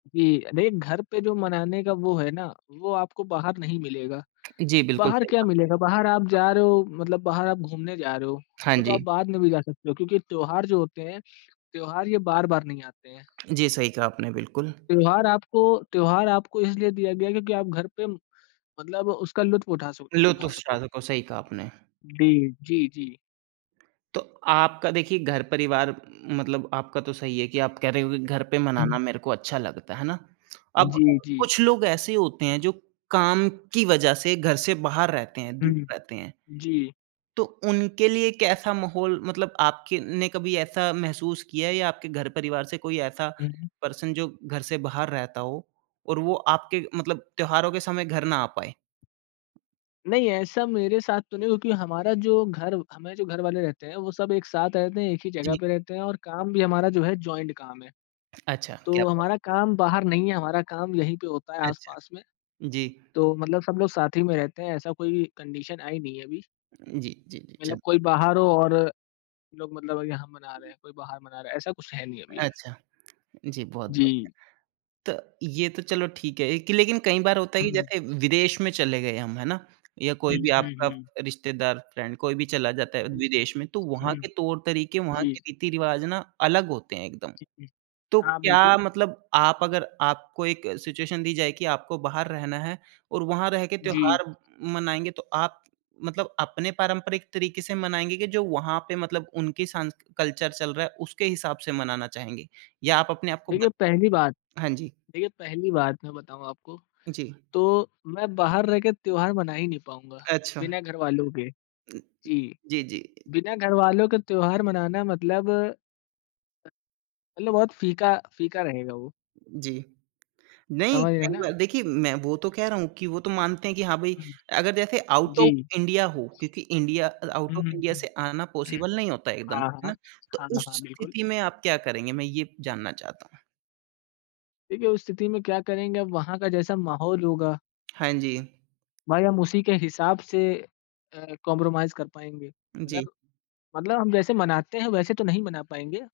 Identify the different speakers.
Speaker 1: जी, देख, घर पे जो मनाने का वो है ना, वो आपको बाहर नहीं मिलेगा।
Speaker 2: जी, बिल्कुल,
Speaker 1: बाहर
Speaker 2: सही
Speaker 1: क्या
Speaker 2: कहा।
Speaker 1: मिलेगा बाहर आप जा रहे हो मतलब बाहर आप घूमने जा रहे हो,
Speaker 2: हाँ
Speaker 1: वो तो आप
Speaker 2: जी।
Speaker 1: बाद में भी जा सकते हो, क्योंकि त्योहार जो होते हैं, त्योहार ये बार-बार नहीं आते हैं।
Speaker 2: जी, सही कहा आपने, बिल्कुल।
Speaker 1: त्योहार आपको त्योहार आपको इसलिए दिया गया है, क्योंकि आप घर पे मतलब उसका लुत्फ उठा सक
Speaker 2: लुत्फ
Speaker 1: उठा
Speaker 2: उफ़्स ठा
Speaker 1: सको।
Speaker 2: सको, सही कहा आपने।
Speaker 1: डी जी, जी।
Speaker 2: तो, आपका देखिए घर परिवार मतलब आपका तो सही है कि आप कह रहे हो कि घर पे मनाना
Speaker 1: हुँ।
Speaker 2: मेरे को अच्छा लगता है, है ना? अब
Speaker 1: जी, जी।
Speaker 2: कुछ लोग ऐसे होते हैं जो काम की वज़ह से घर से बाहर रहते हैं,
Speaker 1: हुँ,
Speaker 2: दूर
Speaker 1: हुँ।
Speaker 2: रहते हैं।
Speaker 1: जी।
Speaker 2: तो उनके लिए कैसा माहौल मतलब आपके ने कभी ऐसा महसूस किया है या आपके घर परिवार से कोई ऐसा
Speaker 1: हुँ।
Speaker 2: पर्सन जो घर से बाहर रहता हो और वो आपके मतलब त्योहारों के समय घर ना आ पाए?
Speaker 1: नहीं, ऐसा मेरे साथ तो नहीं हुआ, क्योंकि हमारा जो घर हमारे जो घर वाले रहते हैं, वो सब एक साथ रहते हैं, एक ही जगह
Speaker 2: जी।
Speaker 1: पे रहते हैं और काम भी हमारा जो है जॉइंट काम है।
Speaker 2: अच्छा, क्या
Speaker 1: तो
Speaker 2: बात।
Speaker 1: हमारा काम बाहर नहीं है, हमारा काम यहीं पे होता है
Speaker 2: अच्छा,
Speaker 1: आस-पास में,
Speaker 2: जी।
Speaker 1: तो मतलब सब लोग साथ ही में रहते हैं ऐसा कोई कंडीशन आई नहीं है अभी।
Speaker 2: जी, जी, जी,
Speaker 1: मतलब
Speaker 2: चल
Speaker 1: कोई बाहर हो और लोग मतलब यहाँ मना रहे हैं, कोई बाहर मना रहा है, ऐसा कुछ है नहीं अभी।
Speaker 2: अच्छा, जी बहुत
Speaker 1: जी।
Speaker 2: बढ़िया। तो, ये तो चलो ठीक है ए कि लेकिन कई बार होता है कि
Speaker 1: हुँ।
Speaker 2: जैसे विदेश में चले गए हम, है ना? या कोई
Speaker 1: हुँ,
Speaker 2: भी
Speaker 1: हुँ,
Speaker 2: आपका
Speaker 1: हुँ।
Speaker 2: रिश्तेदार, फ्रेंड कोई भी चला जाता है,
Speaker 1: हुँ।
Speaker 2: विदेश में तो वहाँ
Speaker 1: हुँ।
Speaker 2: के तौर-तरीक़े, वहाँ
Speaker 1: जी।
Speaker 2: के रीति-रिवाज ना अलग होते हैं एकदम।
Speaker 1: हुँ।
Speaker 2: तो
Speaker 1: हाँ,
Speaker 2: क्या
Speaker 1: बिल्कुल।
Speaker 2: मतलब आप अगर आपको एक सिचुएशन दी जाए कि आपको बाहर रहना है और वहाँ रह के
Speaker 1: जी।
Speaker 2: त्योहार मनाएँगे, तो आप मतलब अपने पारंपरिक तरीक़े से मनाएँगे कि जो वहाँ पे मतलब उनकी सांस्क कल्चर चल रहा है, उसके हिसाब से मनाना चाहेंगे? या आप अपने आपको
Speaker 1: देखिए
Speaker 2: बत
Speaker 1: पहली बात
Speaker 2: हाँ जी।
Speaker 1: देखिए पहली बात मैं बताऊँ आपको,
Speaker 2: जी।
Speaker 1: तो मैं बाहर रह के त्योहार मना ही नहीं पाऊँगा,
Speaker 2: अच्छा।
Speaker 1: बिना घरवालों के,
Speaker 2: उ,
Speaker 1: जी।
Speaker 2: जी, जी।
Speaker 1: बिना घरवालों के त्योहार मनाना मतलब मतलब बहुत फीका फीका रहेगा वो।
Speaker 2: जी, नहीं
Speaker 1: समझ रहे हैं
Speaker 2: कई
Speaker 1: ना
Speaker 2: बार
Speaker 1: आप?
Speaker 2: देखिए मैं वो तो कह रहा हूँ कि वो तो मानते हैं कि हाँ, भई
Speaker 1: हुँ।
Speaker 2: अगर जैसे आउट
Speaker 1: जी।
Speaker 2: ऑफ इंडिया हो, क्योंकि India out
Speaker 1: hmm,
Speaker 2: of
Speaker 1: hmm,
Speaker 2: India से आना
Speaker 1: हुँ।
Speaker 2: पॉसिबल नहीं होता है एकदम है
Speaker 1: हाँ, हाँ।
Speaker 2: ना? तो
Speaker 1: हाँ,
Speaker 2: उस
Speaker 1: हाँ, बिल्कुल।
Speaker 2: स्थिति में आप क्या करेंगे मैं ये जानना चाहता हूँ।
Speaker 1: देखिए, उस स्थिति में क्या करेंगे, अब वहाँ का जैसा माहौल होगा
Speaker 2: हाँ जी।
Speaker 1: भाई हम उसी के हिसाब से अ, कॉम्प्रोमाइज़ कर पाएँगे। अगर
Speaker 2: जी।
Speaker 1: मतलब हम जैसे मनाते हैं वैसे तो नहीं मना पाएँगे।